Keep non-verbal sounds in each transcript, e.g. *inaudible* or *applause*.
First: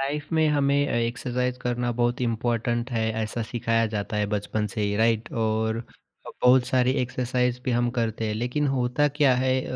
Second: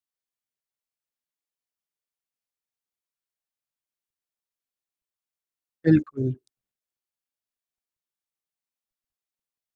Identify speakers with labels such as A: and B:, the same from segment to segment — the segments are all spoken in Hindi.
A: लाइफ में हमें एक्सरसाइज करना बहुत इम्पोर्टेंट है, ऐसा सिखाया जाता है बचपन से ही, राइट? और
B: बिल्कुल।
A: बहुत सारी एक्सरसाइज भी हम करते हैं, लेकिन होता क्या है,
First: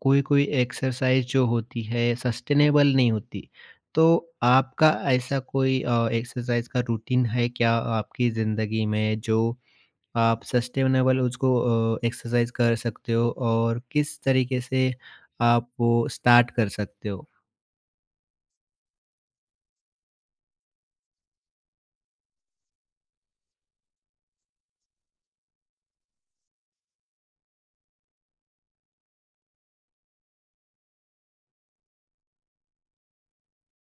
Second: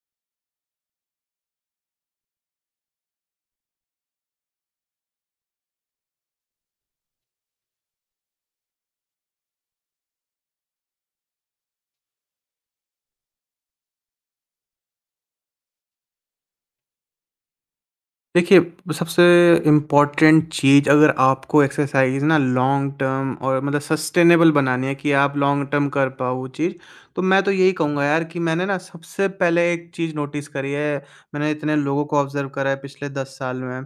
A: कोई कोई एक्सरसाइज जो होती है सस्टेनेबल नहीं होती। तो आपका ऐसा कोई एक्सरसाइज का रूटीन है क्या आपकी ज़िंदगी में, जो आप सस्टेनेबल उसको एक्सरसाइज कर सकते हो? और किस तरीके से आप वो स्टार्ट कर सकते हो?
B: देखिए, सबसे इम्पोर्टेंट चीज़, अगर आपको एक्सरसाइज़ ना लॉन्ग टर्म और मतलब सस्टेनेबल बनानी है कि आप लॉन्ग टर्म कर पाओ वो चीज़, तो मैं तो यही कहूँगा यार कि मैंने ना सबसे पहले एक चीज़ नोटिस करी है। मैंने इतने लोगों को ऑब्ज़र्व करा है पिछले 10 साल में।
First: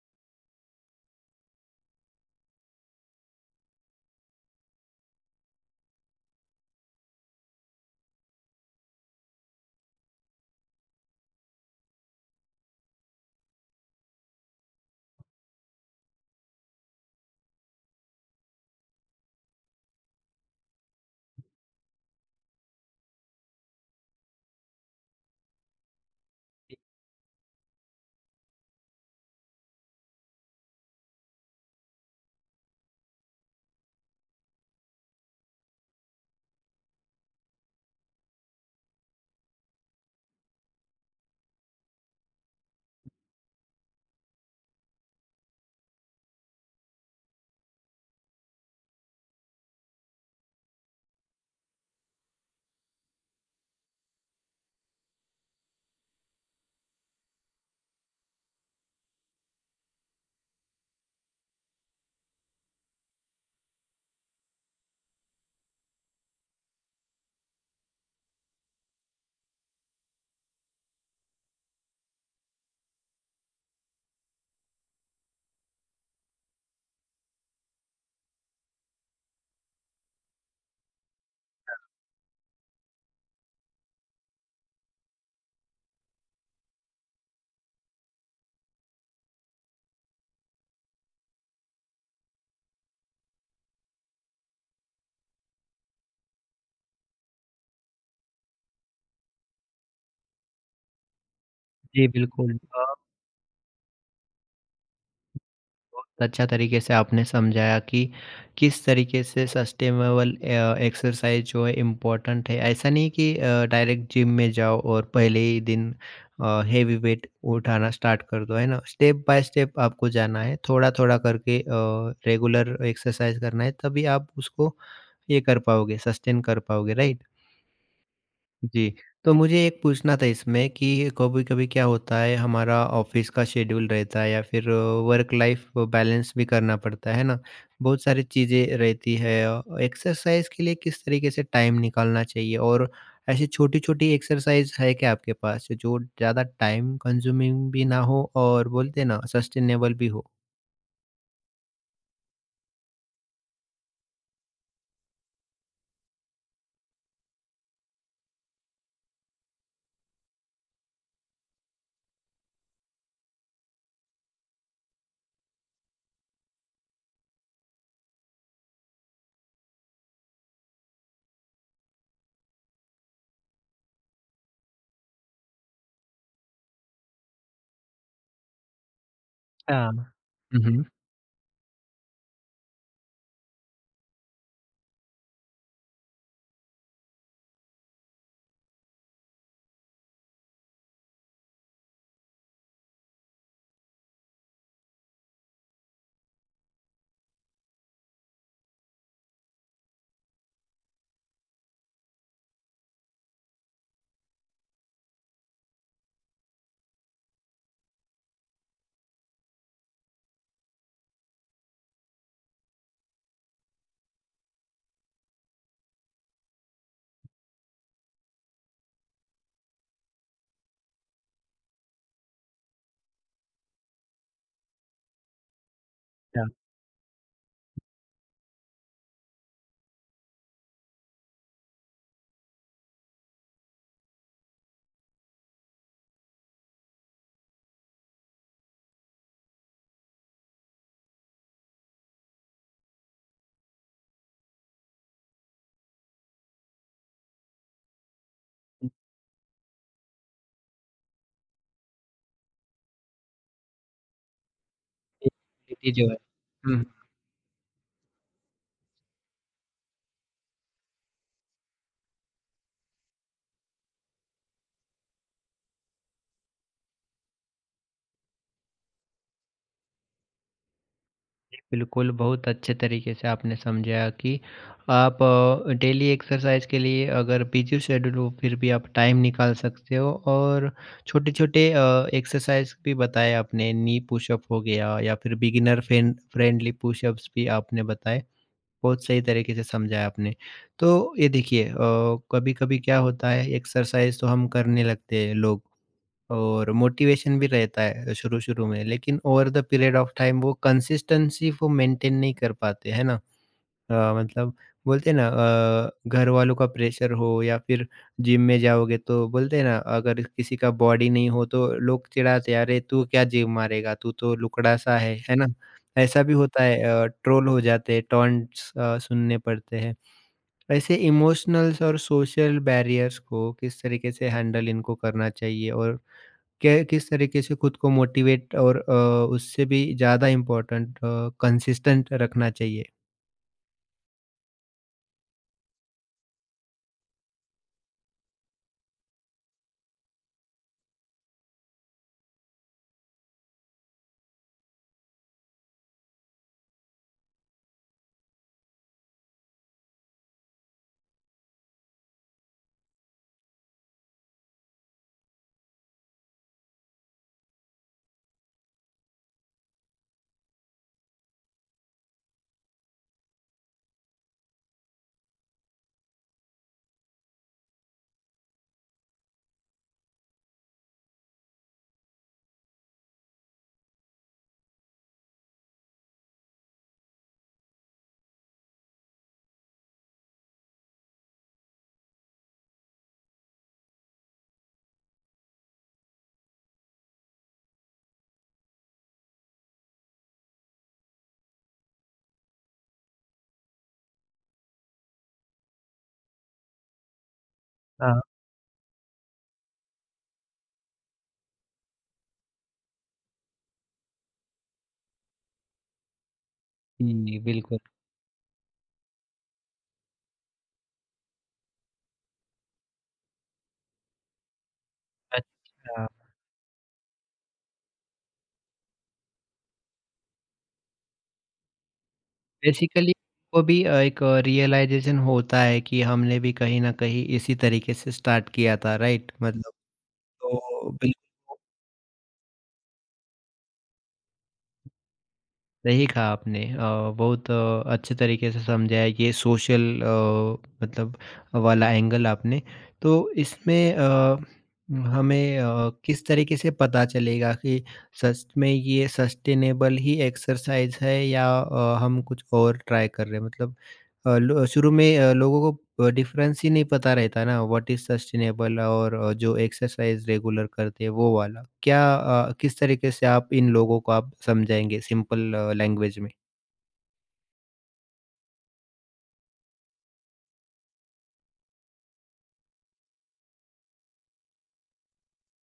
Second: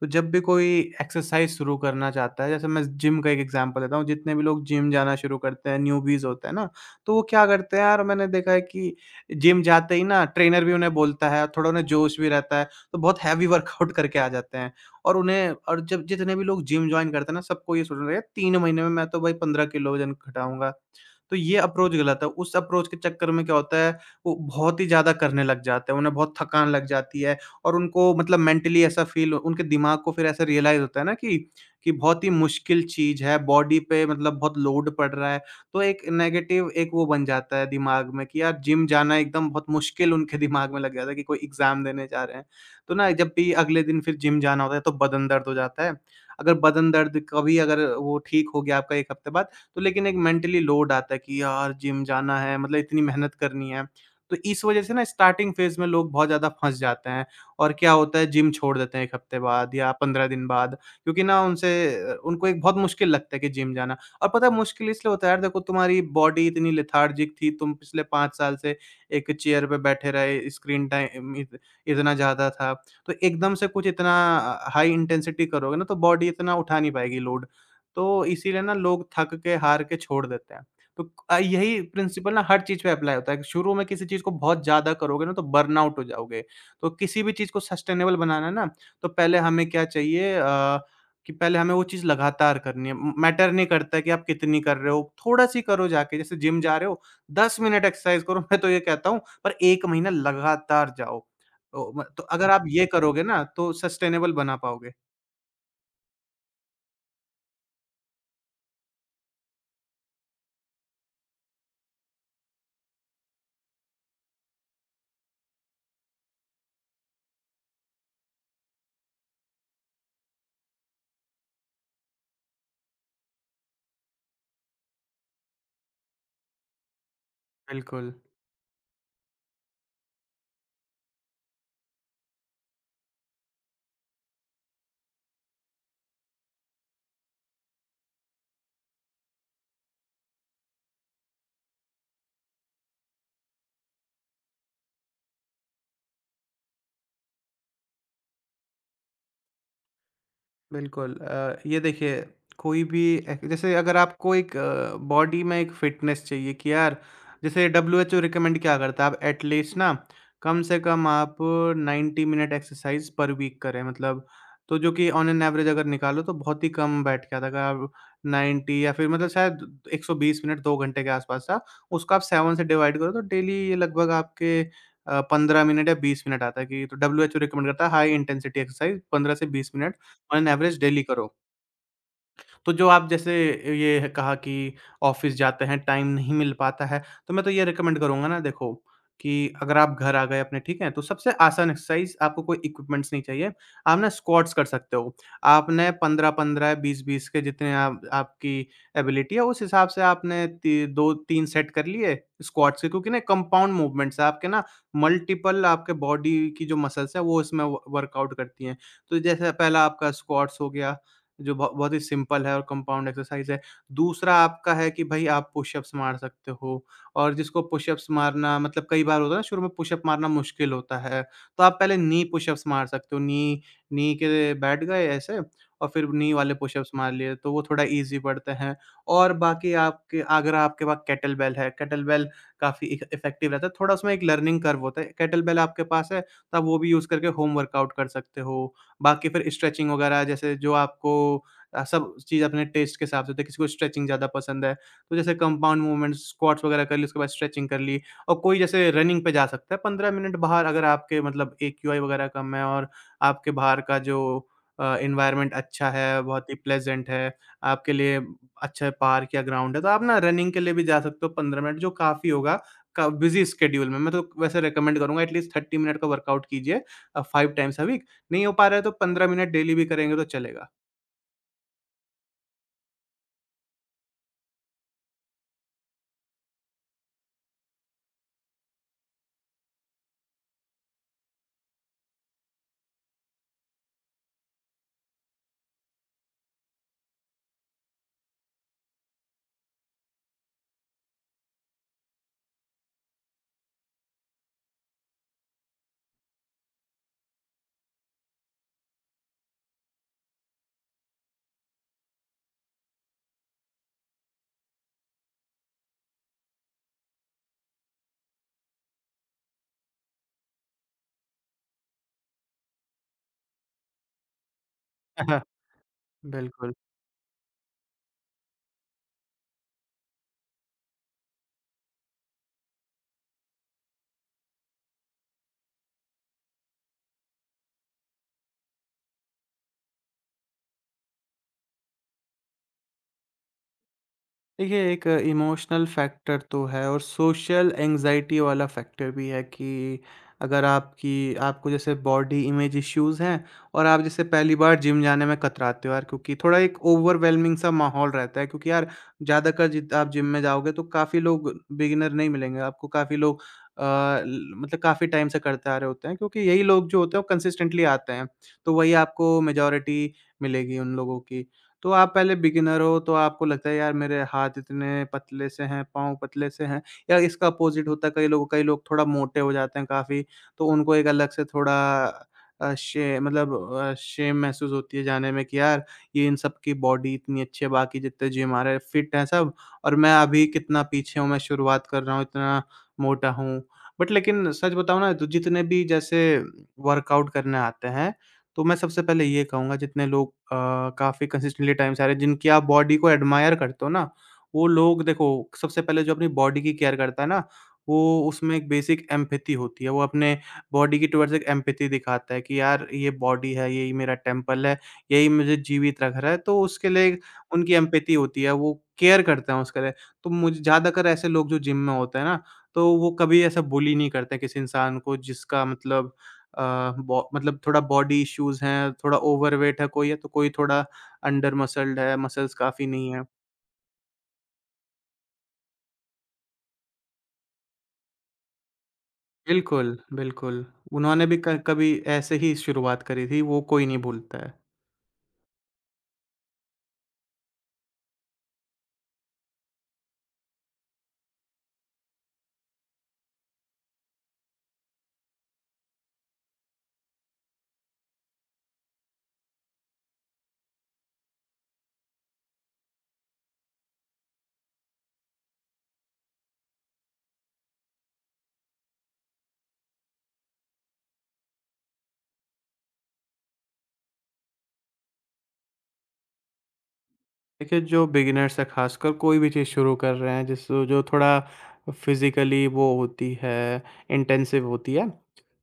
B: तो जब भी कोई एक्सरसाइज़ शुरू करना चाहता है, जैसे मैं जिम का एक एग्ज़ाम्पल देता हूँ, जितने भी लोग जिम जाना शुरू करते हैं, न्यूबीज़ होते हैं ना, तो वो क्या करते हैं यार, मैंने देखा है कि जिम जाते ही ना ट्रेनर भी उन्हें बोलता है, थोड़ा उन्हें जोश भी रहता है। तो बहुत हैवी वर्कआउट करके आ जाते हैं। और उन्हें और जब जितने भी लोग जिम जॉइन करते हैं ना, सबको ये सोचना चाहिए, 3 महीने में मैं तो भाई 15 किलो वज़न घटाऊँगा। तो ये अप्रोच गलत है। उस अप्रोच के चक्कर में क्या होता है, वो बहुत ही ज़्यादा करने लग जाते हैं, उन्हें बहुत थकान लग जाती है। और उनको मतलब मेंटली ऐसा फ़ील, उनके दिमाग को फिर ऐसा रियलाइज़ होता है ना कि बहुत ही मुश्किल चीज़ है, बॉडी पे मतलब बहुत लोड पड़ रहा है। तो एक नेगेटिव एक वो बन जाता है दिमाग में कि यार जिम जाना एकदम बहुत मुश्किल उनके *laughs* दिमाग में लग जाता है कि कोई एग्ज़ाम देने जा रहे हैं। तो ना, जब भी अगले दिन फिर जिम जाना होता है तो बदन दर्द हो जाता है। अगर बदन दर्द कभी अगर वो ठीक हो गया आपका 1 हफ्ते बाद, तो लेकिन एक मेंटली लोड आता है कि यार जिम जाना है मतलब इतनी मेहनत करनी है। तो इस वज़ह से ना स्टार्टिंग फ़ेज़ में लोग बहुत ज़्यादा फँस जाते हैं और क्या होता है, जिम छोड़ देते हैं 1 हफ्ते बाद या 15 दिन बाद, क्योंकि ना उनसे उनको एक बहुत मुश्किल लगता है कि जिम जाना। और पता है मुश्किल इसलिए होता है यार, देखो तुम्हारी बॉडी इतनी लेथार्जिक थी, तुम पिछले 5 साल से एक चेयर पे बैठे रहे, स्क्रीन टाइम इत इतना ज़्यादा था। तो एकदम से कुछ इतना हाई इंटेंसिटी करोगे ना तो बॉडी इतना उठा नहीं पाएगी लोड। तो इसीलिए ना लोग थक के, हार के छोड़ देते हैं। तो यही प्रिंसिपल ना हर चीज़ पे अप्लाई होता है। शुरू में किसी चीज़ को बहुत ज़्यादा करोगे ना तो बर्नआउट हो जाओगे। तो किसी भी चीज़ को सस्टेनेबल बनाना है ना, तो पहले हमें क्या चाहिए, कि पहले हमें वो चीज़ लगातार करनी है। म मैटर नहीं करता है कि आप कितनी कर रहे हो, थोड़ा-सी करो जाके, जैसे जिम जा रहे हो, 10 मिनट एक्सरसाइज़ करो *laughs* मैं तो ये कहता हूँ, पर 1 महीना लगातार जाओ। तो म
A: जी
B: तो अगर
A: बिल्कुल।
B: आप ये करोगे ना तो सस्टेनेबल बना पाओगे।
A: बहुत अच्छा तरीके से आपने समझाया कि किस तरीके से सस्टेनेबल एक्सरसाइज जो है इम्पोर्टेंट है। ऐसा नहीं कि डायरेक्ट जिम में जाओ और पहले ही दिन हेवी वेट उठाना स्टार्ट कर दो, है ना? स्टेप बाय स्टेप आपको जाना है, थोड़ा थोड़ा करके रेगुलर एक्सरसाइज करना है, तभी आप उसको ये कर पाओगे, सस्टेन कर पाओगे, राइट।
B: बिल्कुल।
A: जी, तो मुझे एक पूछना था इसमें कि कभी-कभी क्या होता है, हमारा ऑफ़िस का शेड्यूल रहता है या फिर वर्क लाइफ़ बैलेंस भी करना पड़ता है ना? बहुत सारी चीज़ें रहती है। एक्सरसाइज़ के लिए किस तरीके से टाइम निकालना चाहिए? और ऐसी छोटी-छोटी एक्सरसाइज़ है क्या आपके पास जो ज़्यादा टाइम कंज्यूमिंग भी ना हो और बोलते हैं ना सस्टेनेबल भी हो?
B: बिल्कुल, ये देखिए, कोई भी एक, जैसे अगर आपको एक बॉडी में एक फिटनेस चाहिए कि यार, जैसे WHO रिकमेंड क्या करता है, आप एटलीस्ट ना कम से कम आप 90 मिनट एक्सरसाइज पर वीक करें मतलब। तो जो कि ऑन एन एवरेज अगर निकालो तो बहुत ही कम बैठ गया था, अगर आप 90 या फिर मतलब शायद 120 मिनट, 2 घंटे के आसपास था। उसको आप 7 से डिवाइड करो तो डेली ये लगभग आपके 15 मिनट या 20 मिनट आता है कि। तो WHO रिकमेंड करता है हाई इंटेंसिटी एक्सरसाइज पंद्रह से बीस
A: हाँ।
B: Minute on an
A: hmm,
B: average
A: हुँ।
B: डेली करो। तो जो आप जैसे ये है कहा कि ऑफ़िस जाते हैं, टाइम नहीं मिल पाता है, तो मैं तो ये रिकमेंड करूँगा ना, देखो कि अगर आप घर आ गए अपने, ठीक है? तो सबसे आसान एक्सरसाइज़, आपको कोई इक्विपमेंट्स नहीं चाहिए। आप ना स्क्वाट्स कर सकते हो। आपने 15-15, 20-20 के जितने आप, आपकी एबिलिटी है उस हिसाब से, आपने ती 2-3 सेट कर लिए स्क्वाट्स के, क्योंकि ना कंपाउंड मूवमेंट्स है आपके ना, मल्टीपल आपके बॉडी की जो मसल्स हैं वो इसमें व वर्कआउट करती हैं। तो जैसे पहला आपका स्क्वाट्स हो गया, जो बहुत ही सिंपल है और कंपाउंड एक्सरसाइज़ है। दूसरा आपका है कि भई आप पुशअप्स मार सकते हो, और जिसको पुशअप्स मारना मतलब, कई बार होता है ना शुरू में पुशअप मारना मुश्किल होता है, तो आप पहले नी पुशअप्स मार सकते हो। नी नी के बैठ गए ऐसे और फिर नी
A: अच्छा।
B: वाले पुशअप्स मार लिए, तो वो थोड़ा ईज़ी पड़ते हैं। और बाकी आपके, अगर आपके पास केटल बेल है, केटल बेल काफ़ी इफ इफ़ेक्टिव रहता है, थोड़ा उसमें एक लर्निंग कर्व होता है। केटल बेल आपके पास है, तो आप वो भी यूज़ करके होम वर्कआउट कर सकते हो। बाकी फिर स्ट्रेचिंग वगैरह, जैसे जो आपको सब चीज़ अपने टेस्ट के हिसाब से होती है, किसी को स्ट्रेचिंग ज़्यादा पसंद है, तो जैसे कंपाउंड मूवमेंट्स, स्क्वाट्स वगैरह कर ली, उसके बाद स्ट्रेचिंग कर ली। और कोई जैसे रनिंग पे जा सकता है 15 मिनट बाहर, अगर आपके मतलब AQI वगैरह कम है, और आपके बाहर का जो एनवायरनमेंट अच्छा
A: जो है।
B: है, बहुत ही
A: हुँ,
B: प्लेज़ेंट है, आपके लिए अच्छा पार्क या ग्राउंड है, तो आप ना रनिंग के लिए भी जा सकते हो 15 मिनट, जो काफ़ी होगा क बिज़ी स्केड्यूल में। मैं तो वैसे रिकमेंड करूँगा एटलीस्ट 30 मिनट का वर्कआउट कीजिए, 5 टाइम्स अ वीक नहीं हो पा रहा है तो 15 मिनट डेली भी करेंगे तो चलेगा।
A: बिल्कुल, बहुत अच्छे तरीके से आपने समझाया कि आप डेली एक्सरसाइज के लिए अगर बिज़ी शेड्यूल हो फिर भी आप टाइम निकाल सकते हो। और छोटे-छोटे एक्सरसाइज भी बताए आपने, नी पुशअप हो गया या फिर बिगिनर फ्रेंडली पुशअप्स भी आपने बताए। बहुत सही तरीके से समझाया आपने। तो ये देखिए, कभी-कभी क्या होता है एक्सरसाइज तो हम करने लगते हैं लोग और मोटिवेशन भी रहता है शुरू-शुरू में, लेकिन over the period of time वो कंसिस्टेंसी वो मेंटेन नहीं कर पाते, है ना? मतलब बोलते हैं ना, घर वालों का प्रेशर हो या फिर जिम में जाओगे तो बोलते हैं ना, अगर किसी का बॉडी नहीं हो तो लोग चिढ़ाते हैं, "अरे! तू क्या जिम मारेगा? तू तो लुकड़ा-सा है।" है
B: *laughs*
A: ना? ऐसा भी होता
B: बिल्कुल।
A: है, ट्रोल हो जाते हैं, टॉन्ट्स सुनने पड़ते हैं। ऐसे इमोशनल्स और सोशल बैरियर्स को किस तरीके से हैंडल इनको करना चाहिए? और कै किस तरीके से खुद को मोटिवेट और उससे भी ज़्यादा इम्पोर्टेंट, कंसिस्टेंट रखना चाहिए?
B: देखिए, एक इमोशनल फैक्टर तो है, और सोशल एंग्ज़ायटी वाला फैक्टर भी है, कि अगर आपकी आपको जैसे बॉडी इमेज इश्यूज़ हैं, और आप जैसे पहली बार जिम जाने में कतराते हो यार, क्योंकि थोड़ा एक ओवरवेलमिंग सा माहौल रहता है, क्योंकि यार ज़्यादातर जित आप जिम में जाओगे तो काफ़ी लोग बिगिनर नहीं मिलेंगे आपको, काफ़ी लोग अ, ल मतलब काफ़ी टाइम से करते आ रहे होते हैं, क्योंकि यही लोग जो होते हैं वो कंसिस्टेंटली आते हैं, तो वही आपको मेजॉरिटी मिलेगी उन लोगों की। तो आप पहले बिगिनर हो तो आपको लगता है यार मेरे हाथ इतने पतले से हैं, पाँव पतले से हैं, या इसका अपोज़िट होता है, कई लोग थोड़ा मोटे हो जाते हैं काफ़ी, तो उनको एक अलग से थोड़ा अ, शे मतलब शेम महसूस होती है जाने में कि यार ये इन सब की बॉडी इतनी अच्छी है, बाकी जितने जिम आ रहे हैं फिट हैं सब, और मैं अभी कितना पीछे हूँ, मैं शुरुआत कर रहा हूँ, इतना मोटा हूँ। बट लेकिन सच बताऊँ ना, तो जितने भी जैसे वर्कआउट करने आते हैं, तो मैं सबसे पहले ये कहूँगा, जितने लोग काफ़ी कंसिस्टेंटली टाइम से आ रहे हैं, जिनकी आप बॉडी को एडमायर करते हो ना, वो लोग देखो, सबसे पहले जो अपनी बॉडी की केयर करता है ना,
A: हाँ।
B: वो, उसमें एक बेसिक एम्पैथी होती है। वो अपने बॉडी की टुवर्ड्स एक एम्पैथी दिखाता है, कि यार ये बॉडी है, यही मेरा टेम्पल है, यही मुझे जीवित रख रहा है, तो उसके लिए एक,
A: जी,
B: उनकी
A: बिल्कुल।
B: एम्पैथी होती है, वो केयर करते हैं उसके लिए। तो मुझे ज़्यादातर ऐसे लोग जो जिम में होते हैं ना, तो वो कभी ऐसा बुली नहीं करते किसी इंसान को जिसका
A: अच्छा,
B: मतलब अ, बॉ मतलब थोड़ा बॉडी इश्यूज हैं, थोड़ा ओवरवेट है कोई है, तो कोई थोड़ा अंडर मसल्ड है, मसल्स काफ़ी नहीं
A: बेसिकली
B: है।
A: को भी एक रियलाइज़ेशन होता है कि हमने भी कहीं न कहीं इसी तरीके से स्टार्ट किया था, राइट? मतलब
B: बिल्कुल, बिल्कुल।
A: तो
B: उन्होंने भी क
A: बिल्कुल।
B: कभी ऐसे ही शुरुआत करी थी, वो कोई नहीं भूलता है।
A: सही कहा आपने, बहुत अच्छे तरीके से समझाया ये सोशल, मतलब वाला एंगल आपने। तो इसमें हमें किस तरीके से पता चलेगा कि सच में ये सस्टेनेबल ही एक्सरसाइज है या हम कुछ और ट्राई कर रहे हैं? मतलब लो शुरू में लोगों को डिफ़रेंस ही नहीं पता रहता ना व्हाट इज़ सस्टेनेबल और जो एक्सरसाइज़ रेगुलर करते हैं वो वाला। क्या, किस तरीके से आप इन लोगों को आप समझाएँगे सिंपल लैंग्वेज
B: देखिए, जो बिगिनर्स है ख़ासकर कोई भी चीज़ शुरू कर रहे हैं, जिस जो थोड़ा फ़िज़िकली वो होती है, इंटेंसिव होती है,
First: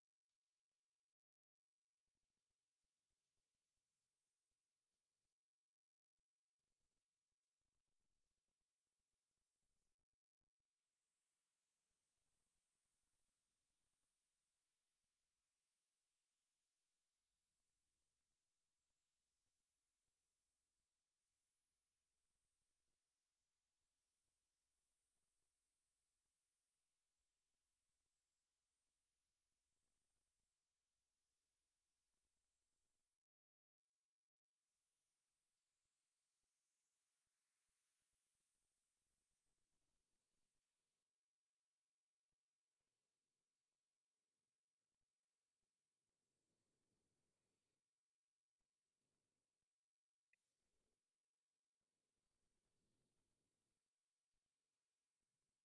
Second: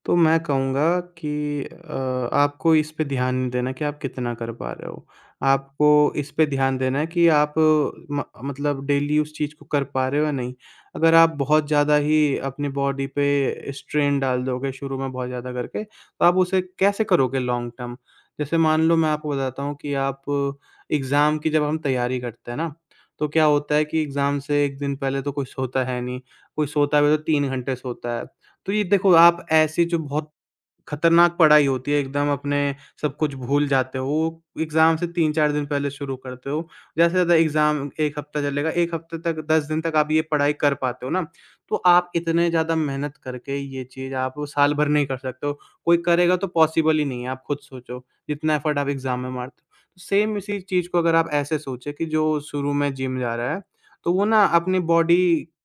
B: तो मैं कहूँगा कि आपको इस पे ध्यान नहीं देना कि आप कितना कर पा रहे हो। आपको इस पे ध्यान देना है कि आप अ, म मतलब डेली उस चीज़ को कर पा रहे हो या नहीं। अगर आप बहुत ज़्यादा ही अपनी बॉडी पे स्ट्रेन डाल दोगे शुरू में बहुत ज़्यादा करके, तो आप उसे कैसे करोगे लॉन्ग टर्म? जैसे मान लो मैं आपको बताता हूँ कि आप एग्ज़ाम की जब हम तैयारी करते हैं ना, तो क्या होता है कि एग्ज़ाम से 1 दिन पहले तो कोई सोता है नहीं, कोई सोता भी है तो 3 घंटे सोता है। तो ये देखो आप ऐसी जो बहुत खतरनाक पढ़ाई होती है एकदम अपने सब कुछ भूल जाते हो। एग्ज़ाम से 3-4 दिन पहले शुरू करते हो। ज़्यादा से ज़्यादा एग्ज़ाम 1 हफ़्ता चलेगा, 1 हफ़्ते तक 10 दिन तक आप ये पढ़ाई कर पाते हो ना, तो आप इतने ज़्यादा मेहनत करके ये चीज़ आप वो साल भर नहीं कर सकते हो। कोई करेगा तो पॉसिबल ही नहीं है, आप खुद सोचो, जितना एफ़र्ट आप एग्ज़ाम में मारते हो। तो सेम इसी चीज़ को अगर आप ऐसे सोचें कि जो शुरू में जिम जा रहा है, तो वो ना अपनी बॉडी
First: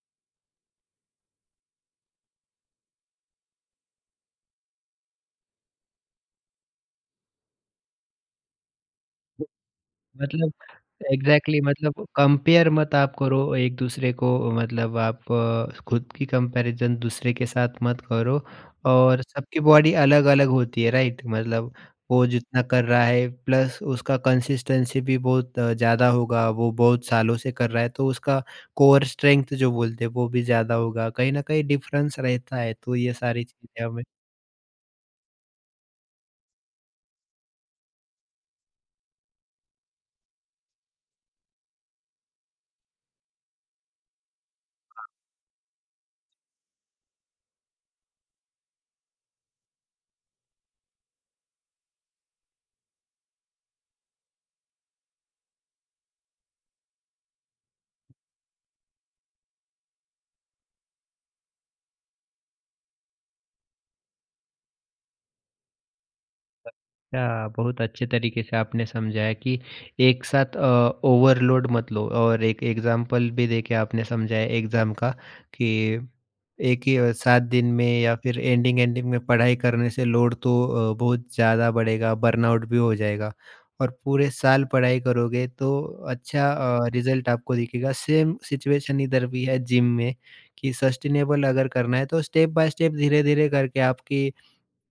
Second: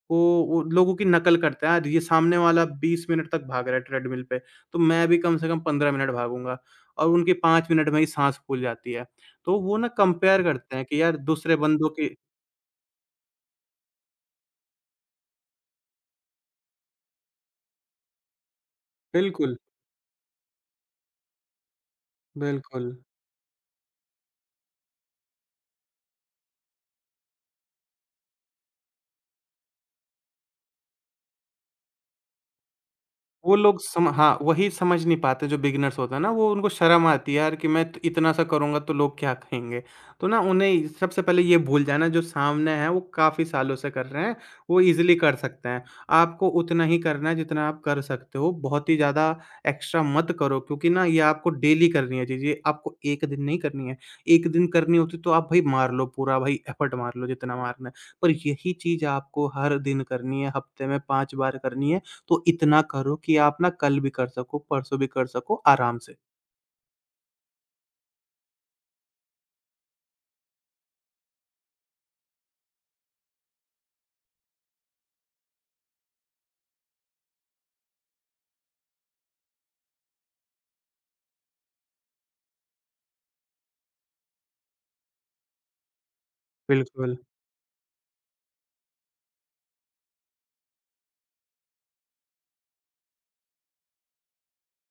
B: को वो लोगों की नकल करता है, ये सामने वाला 20 मिनट तक भाग रहा है ट्रेडमिल पे। तो मैं भी कम से कम 15 मिनट भागूँगा और उनकी 5 मिनट में ही साँस फूल जाती है।
A: में?
B: तो वो ना कंपेयर करते हैं कि यार दूसरे
A: एग्ज़ैक्टली,
B: बंदों
A: मतलब
B: की।
A: कंपेयर मत आप करो एक-दूसरे को, मतलब आप खुद की कंपैरिज़न दूसरे के साथ मत करो और
B: बिल्कुल,
A: सबकी बॉडी अलग-अलग होती है, राइट? मतलब वो जितना कर
B: बिल्कुल।
A: रहा है प्लस उसका कंसिस्टेंसी भी बहुत ज़्यादा होगा, वो बहुत सालों से कर रहा है तो उसका कोर स्ट्रेंथ जो बोलते हैं वो भी ज़्यादा होगा, कहीं न कहीं डिफ़रेंस रहता है, तो ये सारी
B: वो लोग
A: चीज़ें हमें।
B: सम हाँ, वही समझ नहीं पाते जो बिगिनर्स होता है ना, वो उनको शर्म आती है यार कि मैं त इतना-सा करूँगा तो लोग क्या कहेंगे? तो ना उन्हें सबसे पहले ये भूल जाना जो सामने है वो काफ़ी सालों से कर रहे हैं, वो ईज़िली कर सकते हैं। आपको उतना ही करना है जितना आप कर सकते हो, बहुत ही ज़्यादा एक्स्ट्रा मत करो क्योंकि ना ये आपको डेली करनी है चीज़ें, आपको एक दिन नहीं करनी है। एक दिन करनी होती तो आप भाई मार लो पूरा भाई एफर्ट मार लो जितना मारना है। पर यही चीज़ आपको हर दिन करनी है, हफ़्ते में 5 बार करनी है। तो इतना करो कि आप ना कल भी कर सको, परसों भी कर सको आराम से।
A: अच्छा, बहुत अच्छे तरीके से आपने समझाया कि एक साथ ओवरलोड मत लो। और एक एग्जाम्पल भी देके आपने समझाया एग्ज़ाम का कि एक ही 7 दिन में या फिर एंडिंग-एंडिंग में पढ़ाई करने से लोड तो बहुत ज़्यादा बढ़ेगा, बर्नआउट भी हो जाएगा और पूरे साल पढ़ाई करोगे तो अच्छा
B: बिल्कुल,
A: रिज़ल्ट आपको दिखेगा। सेम सिचुएशन इधर भी है जिम में कि सस्टेनेबल अगर करना है तो स्टेप बाय स्टेप, धीरे-धीरे करके आपकी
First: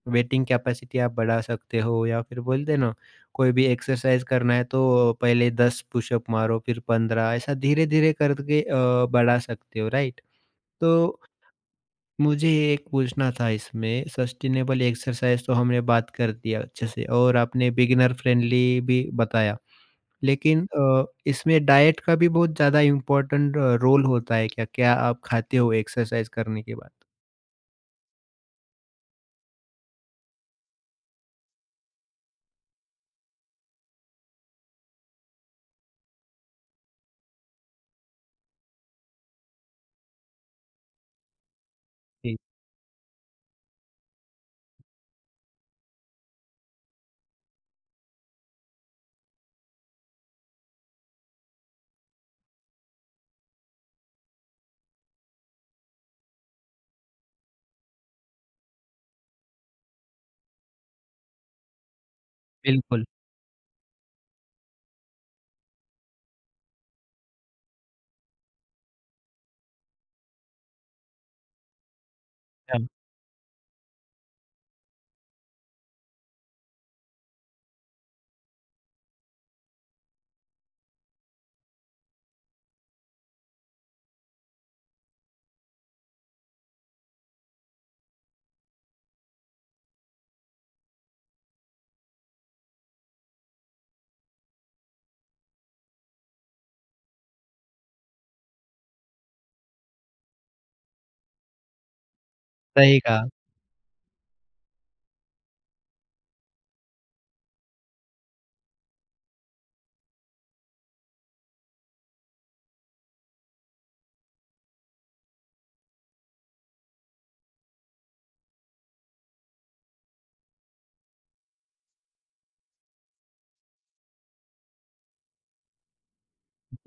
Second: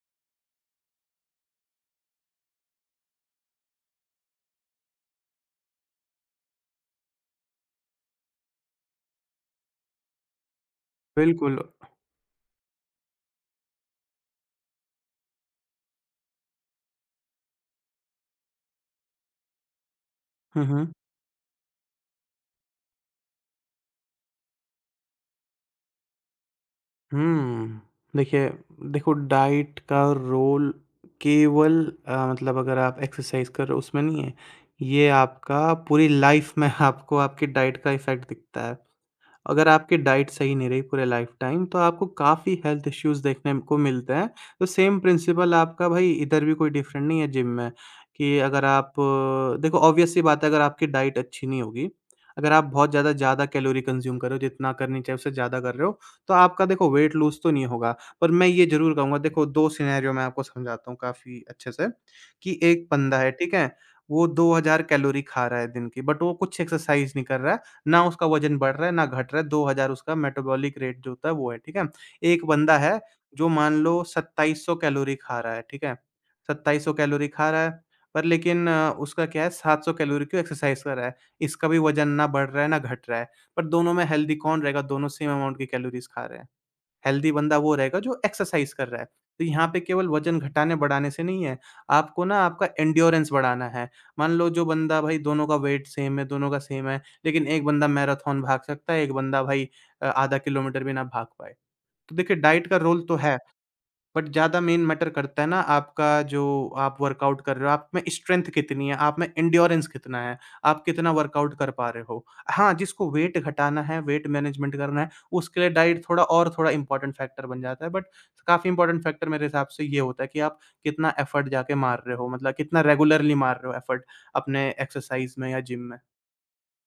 A: वेटिंग कैपेसिटी आप बढ़ा सकते हो। या फिर बोलते हैं ना, कोई भी एक्सरसाइज करना है तो पहले 10 पुशअप मारो फिर 15, ऐसा धीरे धीरे करके बढ़ा सकते हो, राइट। तो
B: बिल्कुल।
A: मुझे एक पूछना था इसमें, सस्टेनेबल एक्सरसाइज तो हमने बात कर दिया अच्छे से और आपने बिगिनर फ्रेंडली भी बताया,
B: हुँ,
A: लेकिन
B: हुँ।
A: इसमें डाइट का भी बहुत ज़्यादा इम्पोर्टेंट रोल होता है क्या? क्या आप खाते हो एक्सरसाइज करने के बाद?
B: हुँ। देखिए, देखो डाइट का रोल केवल मतलब अगर आप एक्सरसाइज़ कर रहे हो उसमें नहीं है। ये आपका पूरी लाइफ़ में आपको आपकी डाइट का इफ़ेक्ट दिखता है। अगर आपकी डाइट सही नहीं रही पूरे लाइफ़टाइम तो आपको
A: जी
B: काफ़ी हेल्थ इश्यूज़ देखने को मिलते हैं। तो सेम प्रिंसिपल आपका भाई इधर भी कोई डिफ़रेंट नहीं है जिम में कि अगर आप देखो ऑब्वियस सी बात है अगर आपकी डाइट अच्छी नहीं होगी, अगर आप बहुत ज़्यादा ज़्यादा कैलोरी कंज़्यूम कर रहे हो जितना करनी चाहिए उससे ज़्यादा कर रहे हो, तो आपका देखो वेट लूज़ तो नहीं होगा। पर मैं ये ज़रूर कहूँगा देखो 2 सिनेरियो मैं आपको समझाता हूँ काफ़ी अच्छे से कि एक
A: बिल्कुल।
B: बंदा है, ठीक है? वो 2000 कैलोरी खा रहा है दिन की, बट वो कुछ एक्सरसाइज़ नहीं कर रहा है। ना उसका वज़न बढ़ रहा है, ना घट रहा है, 2000 उसका मेटाबॉलिक रेट जो होता है वो है, ठीक है? एक बंदा
A: हाँ,
B: है जो मान लो 2700 कैलोरी खा रहा है, ठीक है? 2700 कैलोरी खा रहा है, पर लेकिन उसका क्या है, 700 कैलोरी की एक्सरसाइज़ कर रहा है। इसका भी वज़न ना बढ़ रहा है, ना घट रहा है, पर दोनों में हेल्दी कौन रहेगा? दोनों सेम अमाउंट की कैलोरीज़ खा रहे हैं। हेल्दी बंदा वो रहेगा जो एक्सरसाइज कर रहा है। तो यहाँ पे केवल वज़न घटाने-बढ़ाने से नहीं है, आपको ना आपका एंड्योरेंस बढ़ाना है। मान लो जो बंदा भाई, दोनों का वेट सेम है, दोनों का सेम है, लेकिन एक बंदा मैराथन भाग सकता है, एक बंदा भाई आधा किलोमीटर भी ना भाग पाए। तो देखिए, डाइट का
A: सही
B: रोल तो
A: कहा।
B: है। बट ज़्यादा मेन मैटर करता है ना आपका जो आप वर्कआउट कर रहे हो, आप में स्ट्रेंथ कितनी है, आप में एंड्योरेंस कितना है, आप कितना वर्कआउट कर पा रहे हो। हाँ, जिसको वेट घटाना है, वेट मैनेजमेंट करना है, उसके लिए डाइट थोड़ा और थोड़ा इम्पोर्टेंट फैक्टर बन जाता है। बट काफ़ी इम्पोर्टेंट फैक्टर मेरे हिसाब से ये होता है कि आप कितना एफर्ट जाके मार रहे हो, मतलब कितना रेगुलरली मार रहे हो एफर्ट अपने एक्सरसाइज़ में या जिम में।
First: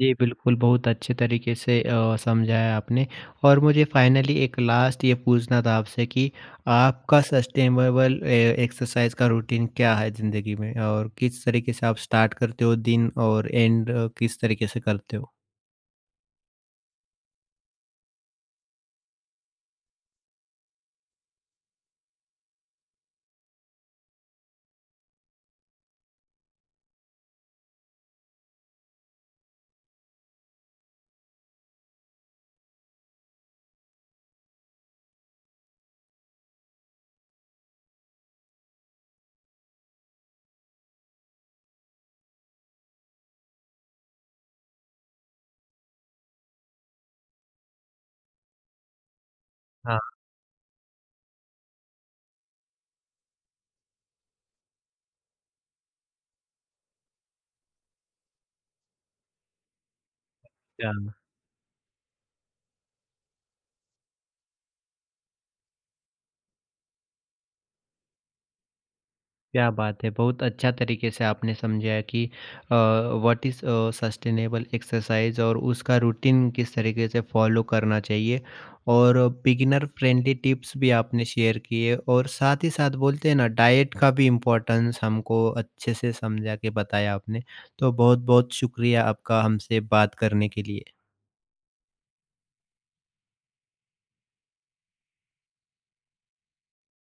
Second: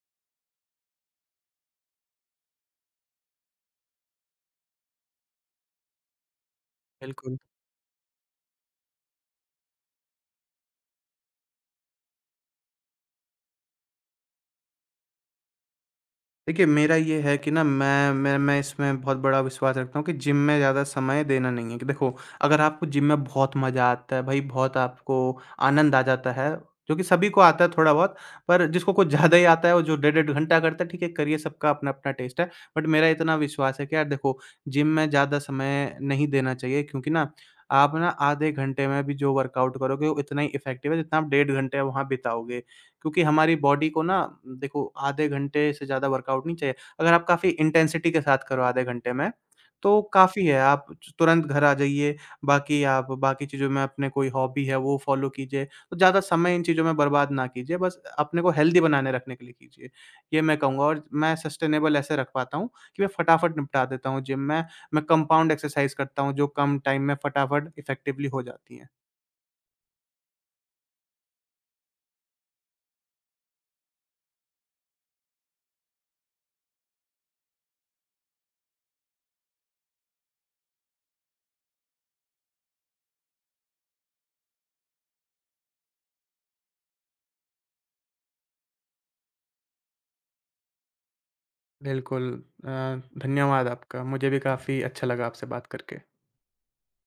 A: जी, बिल्कुल, बहुत अच्छे तरीके से समझाया आपने। और मुझे फाइनली एक लास्ट ये पूछना था आपसे कि आपका
B: बिल्कुल।
A: सस्टेनेबल एक्सरसाइज़ का रूटीन क्या है ज़िंदगी में? और किस तरीके से आप स्टार्ट करते हो दिन और एंड किस तरीके से करते हो?
B: देखिए, मेरा ये है कि ना मैं इसमें बहुत बड़ा विश्वास रखता हूँ कि जिम में ज़्यादा समय देना नहीं है। कि देखो, अगर आपको जिम में बहुत मज़ा आता है, भई बहुत आपको आनंद आ जाता है, जो कि सभी को आता है थोड़ा-बहुत, पर जिसको कुछ *laughs* ज़्यादा ही आता है और जो डेढ़-डेढ़ घंटा करता है, ठीक है, करिए, सबका अपना-अपना टेस्ट है। बट मेरा इतना विश्वास है कि यार देखो, जिम में ज़्यादा समय नहीं देना चाहिए, क्योंकि ना आप ना आधे घंटे में भी जो वर्कआउट करोगे, वो इतना ही इफ़ेक्टिव है जितना आप डेढ़ घंटे वहाँ बिताओगे। क्योंकि हमारी बॉडी को ना, देखो, आधे घंटे से ज़्यादा वर्कआउट नहीं चाहिए। अगर आप काफ़ी इंटेंसिटी के साथ करो आधे घंटे में,
A: हाँ,
B: तो काफ़ी है। आप तुरंत घर आ जाइए, बाकी आप बाकी चीज़ों में, अपने कोई हॉबी है वो फ़ॉलो कीजिए। तो ज़्यादा समय इन चीज़ों में बर्बाद ना कीजिए, बस अपने को हेल्दी बनाने रखने के लिए कीजिए, ये मैं कहूँगा।
A: क्या?
B: और मैं सस्टेनेबल ऐसे रख पाता हूँ कि मैं फटाफट निपटा देता हूँ जिम में, मैं कंपाउंड एक्सरसाइज़ करता हूँ जो कम टाइम में फटाफट इफ़ेक्टिवली हो जाती हैं।
A: क्या बात है! बहुत अच्छा तरीके से आपने समझाया कि व्हाट इज़ सस्टेनेबल एक्सरसाइज़ और उसका रूटीन किस तरीके से फॉलो करना चाहिए। और बिगिनर फ्रेंडली टिप्स भी आपने शेयर किए और साथ ही साथ बोलते हैं ना, डाइट का भी इम्पोर्टेंस हमको अच्छे से समझा के बताया आपने। तो बहुत-बहुत शुक्रिया आपका हमसे बात करने के लिए।
B: बिल्कुल। अ, धन्यवाद आपका। मुझे भी काफ़ी अच्छा लगा आपसे बात करके।